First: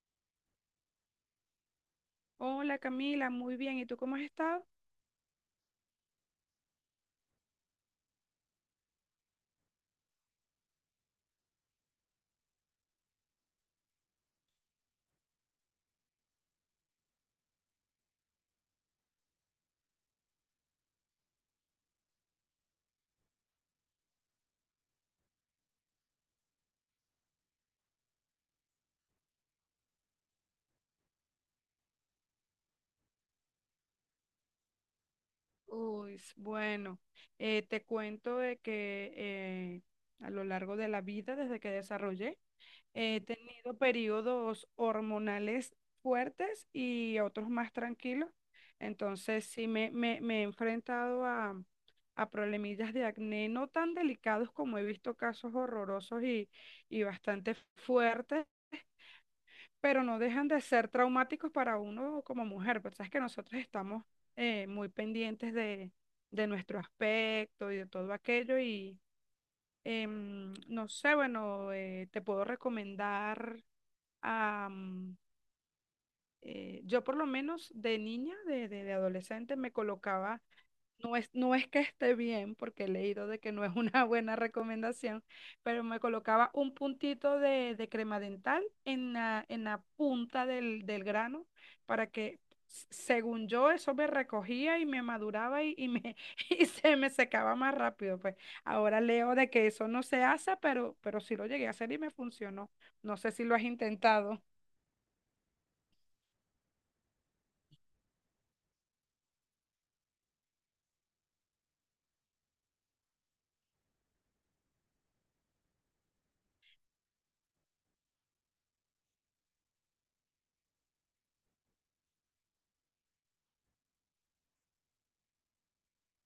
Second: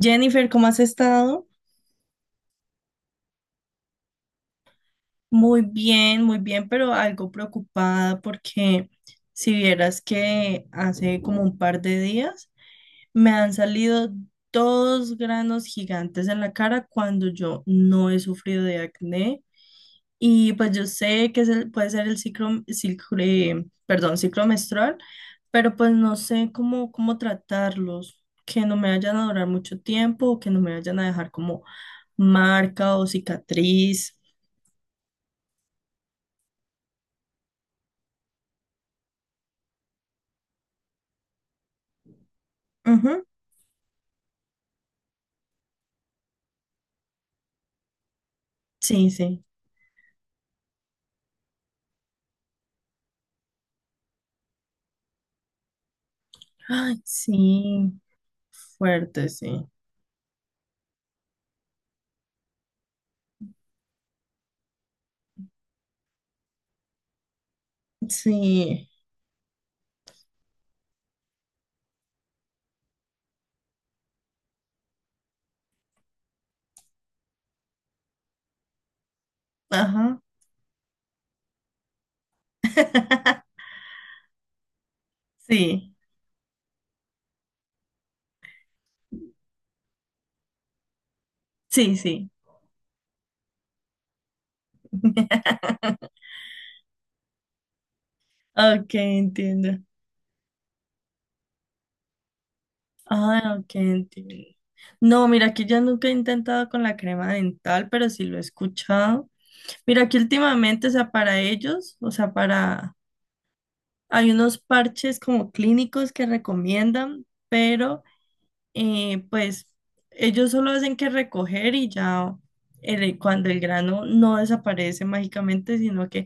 Jennifer, ¿cómo has estado? Hola Camila, muy bien. ¿Y tú cómo has estado? Muy bien, pero algo preocupada porque si vieras que hace como un par de días me han salido dos granos gigantes en la cara cuando yo no he sufrido de acné, y pues yo sé que puede ser el perdón, ciclo menstrual, pero pues no sé cómo tratarlos, que no me vayan a durar mucho tiempo o que no me vayan a dejar como marca o cicatriz. Uy, bueno, te cuento de que a lo largo de la vida, desde que desarrollé, he Ujú. tenido periodos hormonales fuertes y otros más tranquilos. Sí, sí. Entonces, sí me he enfrentado a problemillas de acné no tan delicados como he visto casos horrorosos y, Ay, y bastante sí, fuertes, fuerte, sí. pero no dejan de ser traumáticos para uno como mujer, pues sabes que nosotros estamos muy pendientes de nuestro aspecto y de todo aquello. Sí, No sé, bueno, te puedo recomendar. Am, eh, yo por lo menos de niña, de adolescente, me ajá, colocaba... No es que esté bien, porque he leído de que no es una buena recomendación, pero sí, me colocaba un puntito de crema dental en la, punta del grano sí, para sí. que, según yo, eso me recogía y me maduraba, y se me secaba más rápido. Pues Ok, ahora leo de que entiendo. eso no se hace, pero sí lo llegué a hacer y me funcionó. No sé si lo Ah, has ok, entiendo. intentado. No, mira, que yo nunca he intentado con la crema dental, pero sí lo he escuchado. Mira, que últimamente, o sea, para ellos, o sea, para... Hay unos parches como clínicos que recomiendan, pero... pues ellos solo hacen que recoger y ya cuando el grano no desaparece mágicamente, sino que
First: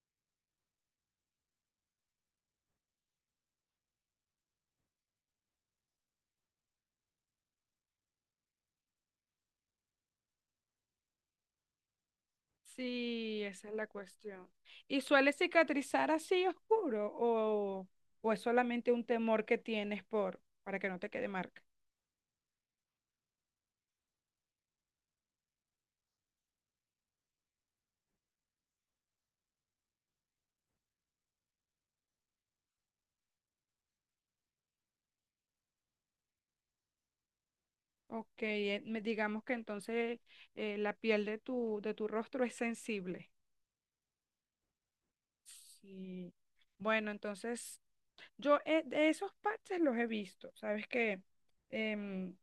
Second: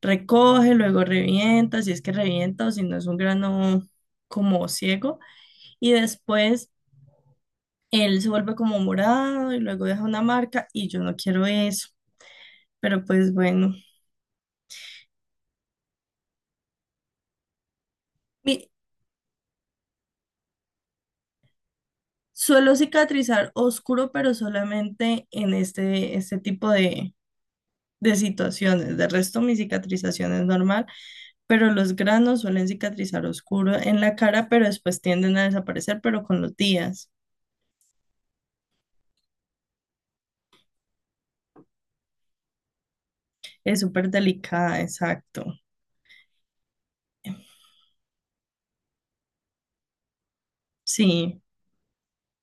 recoge, luego revienta, si es que revienta o si no es un grano como ciego, y después él se vuelve como morado y luego deja una marca y yo no quiero eso, pero pues Sí, esa es bueno. la cuestión. ¿Y suele cicatrizar así oscuro, o es Mi- solamente un temor que tienes por para que no te quede marca? Suelo cicatrizar oscuro, pero solamente en este tipo de situaciones. De resto, mi cicatrización es normal, pero los granos suelen cicatrizar oscuro en la cara, pero después tienden a desaparecer, pero con los días. Ok, digamos que entonces la piel de tu rostro es sensible. Es súper delicada, exacto. Sí. Bueno, entonces yo, de esos parches los he visto. Sabes que, Sí. em,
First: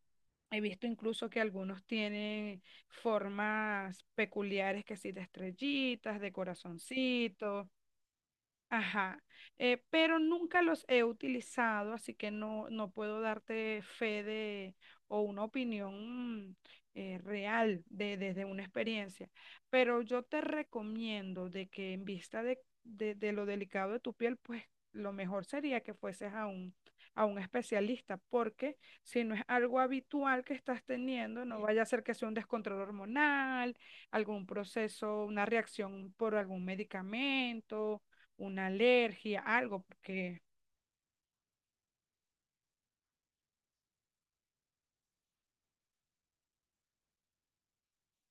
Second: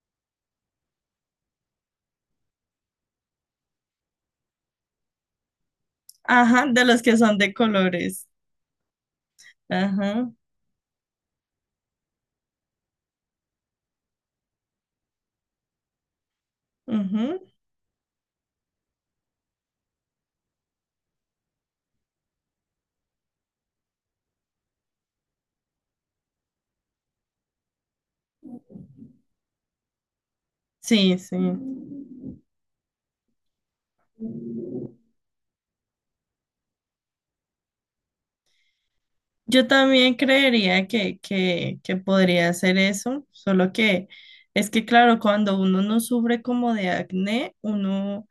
he visto incluso que algunos tienen formas peculiares que sí, de estrellitas, de Ajá, de los que son de corazoncitos. colores. Ajá, pero Ajá. nunca los he utilizado, así que no, no puedo darte fe de o una opinión Ujú. real desde una experiencia. Pero yo te recomiendo de que en vista de lo delicado de tu piel, pues lo mejor sería que fueses a un especialista, porque si no es algo habitual que estás Sí, sí. teniendo, no vaya a ser que sea un descontrol hormonal, algún proceso, una reacción por algún medicamento, una alergia, Yo algo, también porque creería que, que podría ser eso, solo que es que claro, cuando uno no sufre como de acné, uno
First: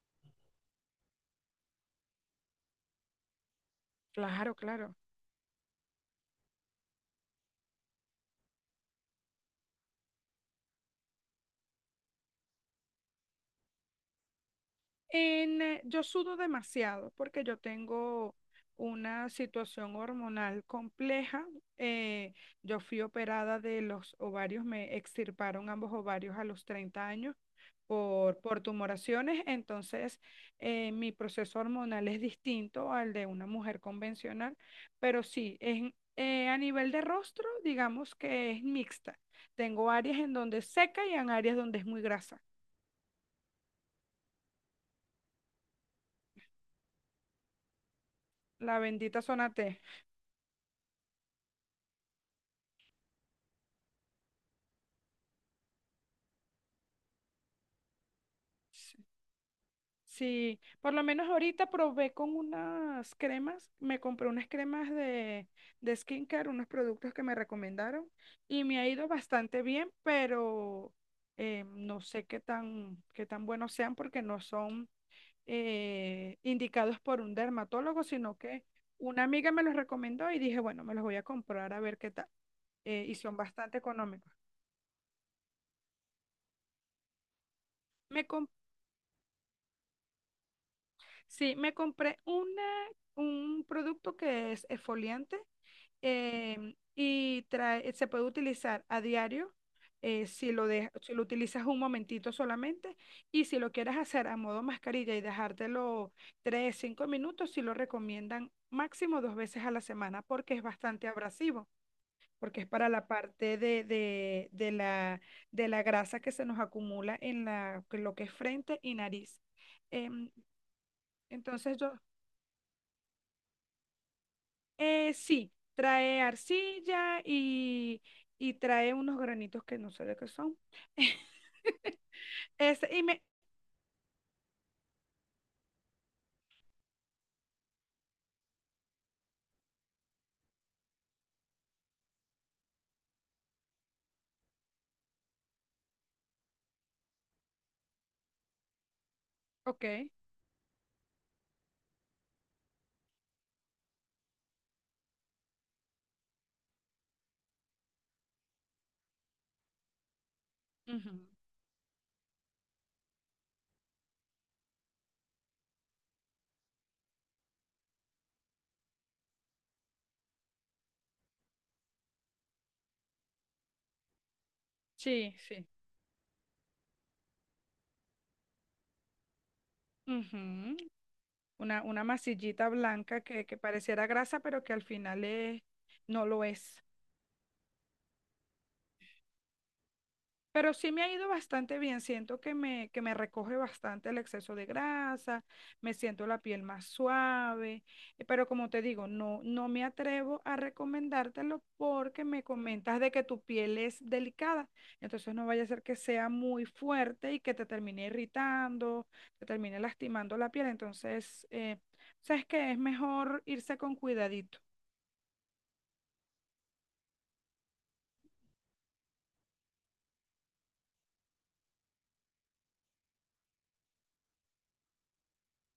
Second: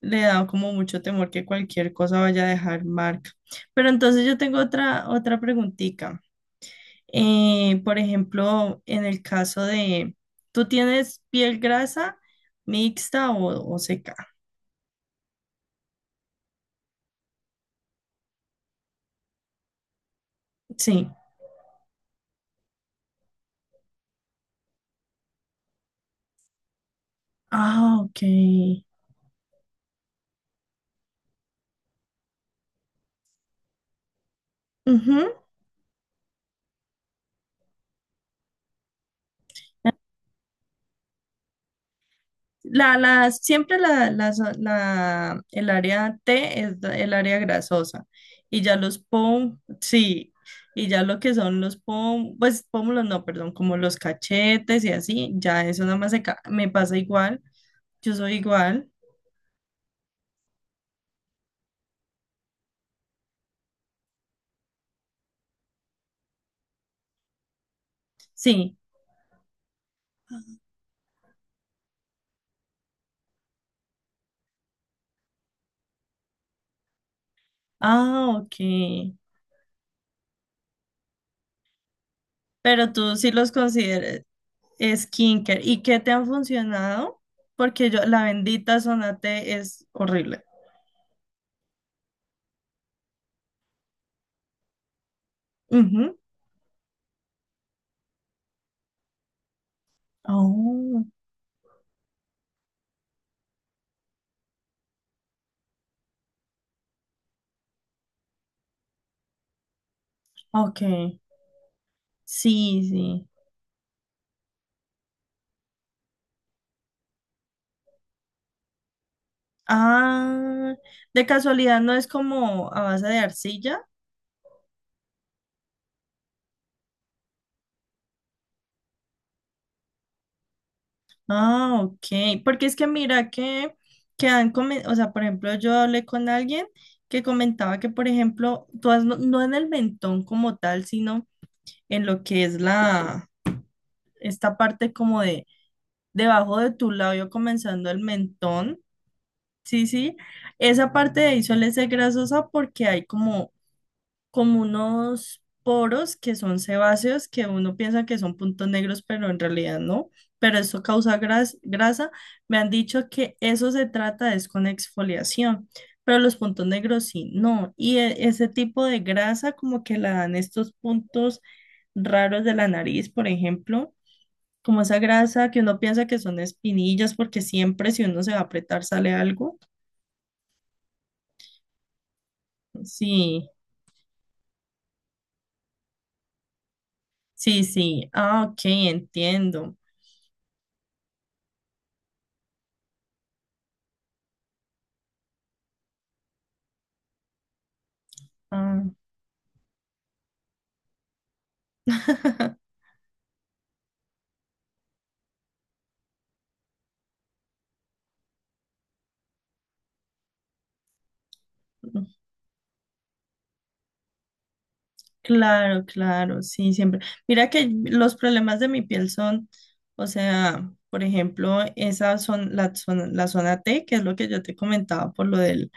le da como mucho temor que cualquier cosa vaya a dejar marca. Pero entonces yo claro, tengo claro. Otra preguntita. Por ejemplo, en el caso de, ¿tú tienes piel grasa mixta o seca? Yo sudo demasiado porque yo tengo una situación hormonal Sí. compleja. eh, yo fui operada de los ovarios, me extirparon ambos ovarios a los 30 años Ah, ok. Por tumoraciones. Entonces, mi proceso hormonal es distinto al de una mujer convencional, pero Ujú. sí, es, a nivel de rostro, digamos que es mixta. Tengo áreas en donde es seca y en áreas donde es muy grasa. Siempre el área T es el área grasosa y ya La los bendita zona pom, T. sí, y ya lo que son los pom, pues pómulos no, perdón, como los cachetes y así, ya eso nada más me pasa igual, yo soy igual, Sí. Sí, por lo menos ahorita probé con unas cremas, me compré unas cremas de skincare, unos productos que me recomendaron y sí, me ha ido bastante bien. Pero no sé qué tan buenos sean, porque no son indicados por un dermatólogo, ah, sino ok, que una amiga me los recomendó y dije, bueno, me los voy a comprar a ver qué tal. pero Y tú sí son los bastante consideras económicos. skincare, ¿y qué te han funcionado? Porque yo, la Me bendita zona T es horrible. Sí, me compré una, un producto que es exfoliante. Ujú. Se puede utilizar a diario si lo de-, Oh, si lo utilizas un momentito solamente, y si lo quieres hacer a modo mascarilla y dejártelo 3, 5 minutos, si lo recomiendan, máximo dos veces a la semana, porque es ok. bastante abrasivo, porque es Sí, para la sí. parte de, de la grasa que se nos acumula en lo que es frente y nariz. Em, Ah, de entonces casualidad no yo... es como a base de arcilla. Sí, trae arcilla y trae unos granitos que no sé de qué son. Ah, ok. Porque es que Ese, y me... mira que han comentado, o sea, por ejemplo, yo hablé con alguien que comentaba que, por ejemplo, no, no en el mentón como tal, sino en lo que es la, esta parte como de debajo de tu labio comenzando el mentón. Sí, Ok. sí. Esa parte de ahí suele ser grasosa porque hay como unos poros que son sebáceos, que uno piensa que son puntos negros, pero en realidad no. Pero eso Ujú. causa grasa. Me han dicho que eso se trata es con exfoliación, pero los puntos negros sí, no. Y ese tipo de grasa como que la dan estos puntos raros de la nariz, por ejemplo. Como esa Sí, grasa que sí. uno piensa que son espinillas, porque siempre si uno se va a apretar sale algo. Ujú. Una masillita blanca Sí, que pareciera grasa, pero que al final es, no lo es. sí, sí. Ah, ok, entiendo. Pero sí me ha ido bastante bien, siento que me recoge bastante el exceso de grasa, me siento la piel más suave. Pero como Ah. te digo, no, no me atrevo a recomendártelo porque me comentas de que tu piel es delicada, entonces no vaya a ser que sea muy fuerte y que te termine irritando, te termine lastimando la piel. Entonces, sabes que es mejor irse con cuidadito. Claro, claro, sí, siempre. Mira que los problemas de mi piel son, o sea, por ejemplo, esa son la la zona T, que es lo que yo te comentaba por lo del,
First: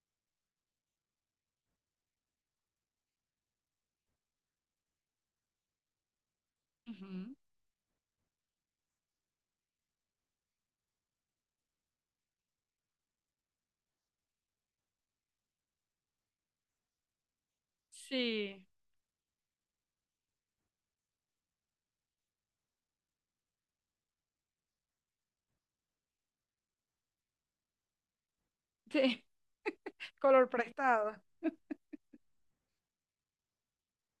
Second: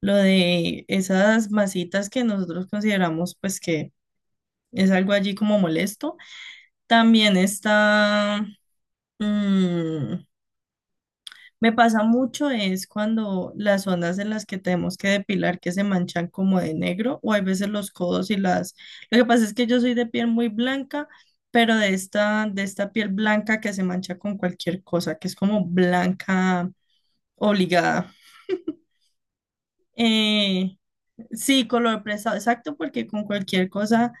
lo de esas masitas que nosotros consideramos pues que es algo allí como molesto. Ujú. También está mm, me pasa mucho es cuando las zonas en las que tenemos que depilar que se manchan como de negro o hay veces los codos y Sí, las... Lo que pasa es que yo soy de piel muy blanca, pero de de esta piel blanca que se mancha con cualquier cosa, que es como blanca obligada. sí, color Eh, prestado. sí, color prestado, exacto, porque con cualquier cosa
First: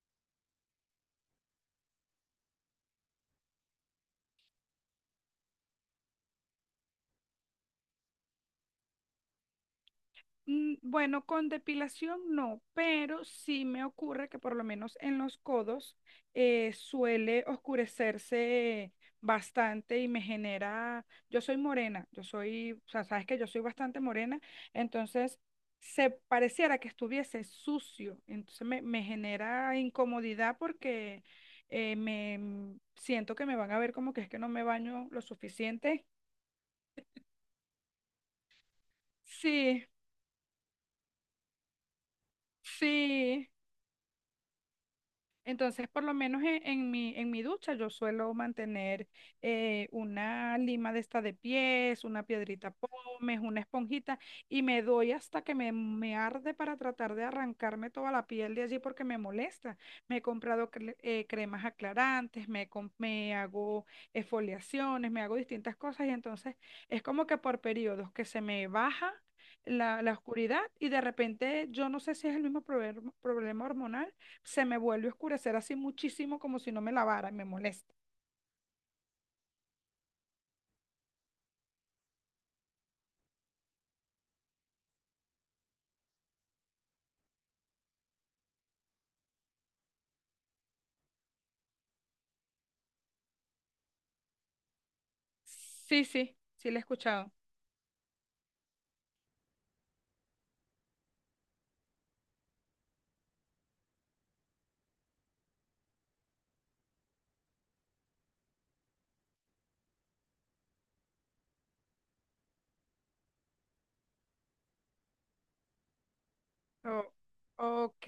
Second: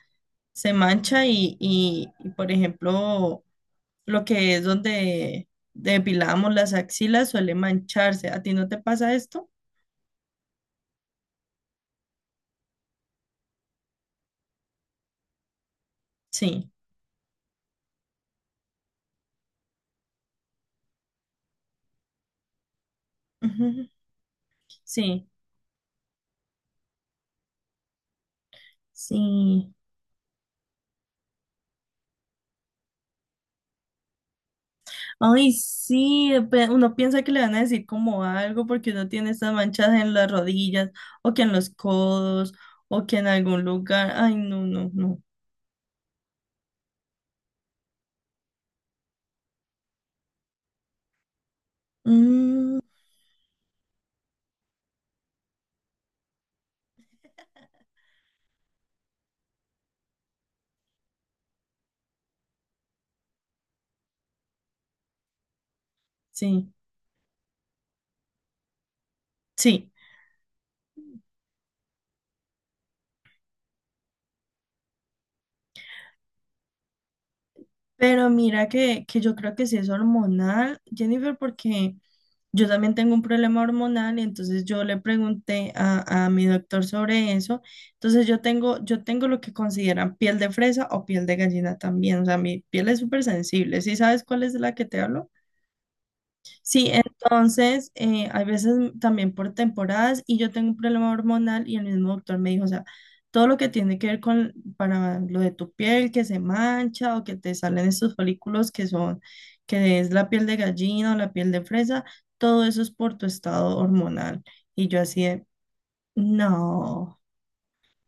se mancha y, por ejemplo, lo que es donde depilamos las axilas suele mancharse. ¿A ti no te pasa esto? Bueno, con depilación no, pero sí me ocurre que por lo menos en los codos Sí. Suele oscurecerse bastante y me genera, yo soy morena, yo soy, o sea, sabes que yo soy Ujú, bastante morena, sí, entonces se pareciera que estuviese sucio, entonces me sí. genera incomodidad porque siento que me van a ver como que es que no me baño lo Ay, suficiente. sí, uno piensa que le van a decir como algo porque uno tiene estas Sí, manchas en las rodillas o que en los codos o que en sí. algún lugar. Ay, no, no, no. Entonces, por lo menos en, en mi ducha, yo suelo mantener una lima de esta de pies, una piedrita Mm, pómez, una esponjita, y me doy hasta que me arde para tratar de arrancarme toda la piel de allí porque me molesta. Me he comprado cremas aclarantes, me hago exfoliaciones, me hago distintas cosas, y entonces sí, es como que por periodos que se me baja sí. la, la oscuridad. Y de repente yo no sé si es el mismo problema hormonal, se me vuelve a oscurecer así muchísimo como si no me lavara y me molesta. Pero mira que yo creo que sí es hormonal, Jennifer, porque yo también tengo un problema hormonal y entonces yo le pregunté a mi doctor sobre eso. Entonces yo tengo lo que consideran piel de fresa o piel de gallina también. O sea, mi piel es súper sensible. ¿Sí sabes cuál es la que te hablo? Sí, sí. Sí, la he Sí, escuchado. entonces, hay veces también por temporadas y yo tengo un problema hormonal y el mismo doctor me dijo, o sea, todo lo que tiene que ver con para lo de tu piel que se mancha o que te salen estos folículos que son, que es la piel de gallina o la piel de fresa, todo eso es por tu estado hormonal. Y yo así de, Oh, no, ok.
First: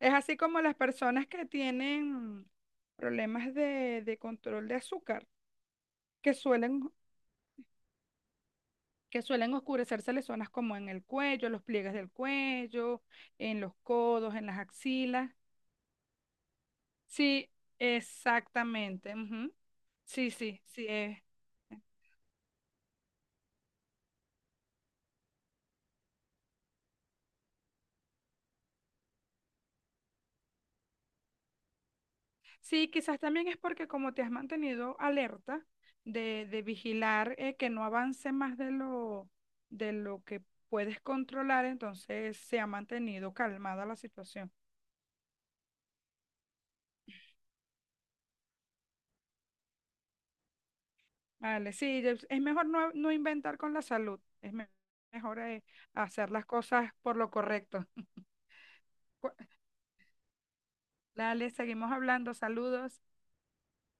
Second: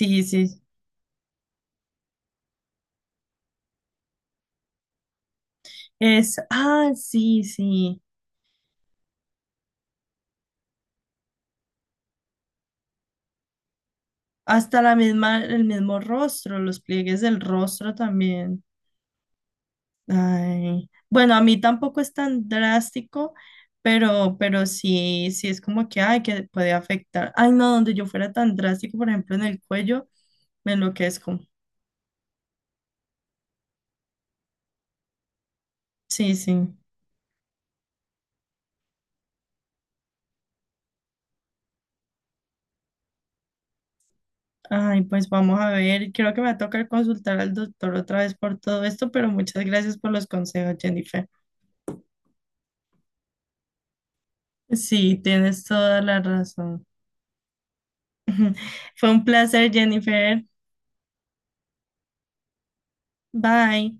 Es así sí, como sí. las personas que tienen problemas de control de azúcar, que Es, ah, suelen, sí, sí, que suelen oscurecerse las zonas como en el cuello, los pliegues del cuello, en los codos, en las hasta la axilas. misma, el mismo rostro, los pliegues del Sí, rostro también. exactamente. Ujú. Sí, sí, sí. Ay, Es bueno, a mí tampoco es tan drástico, pero sí, sí es como que, ay, que puede afectar. Ay, no, donde yo fuera tan drástico, por ejemplo, en el cuello, me enloquezco. sí, quizás también es porque como te has mantenido alerta Sí, de sí. vigilar que no avance más de lo que puedes controlar, entonces se ha mantenido calmada la situación. Ay, pues vamos a ver. Creo que me va a tocar consultar al doctor otra vez por todo esto, pero muchas gracias por los consejos, Jennifer. Vale, sí, es mejor no, no inventar con la salud, es Sí, mejor tienes toda la hacer las razón. cosas por lo correcto. Fue un Cu- placer, Jennifer. Dale, seguimos hablando, saludos. Bye.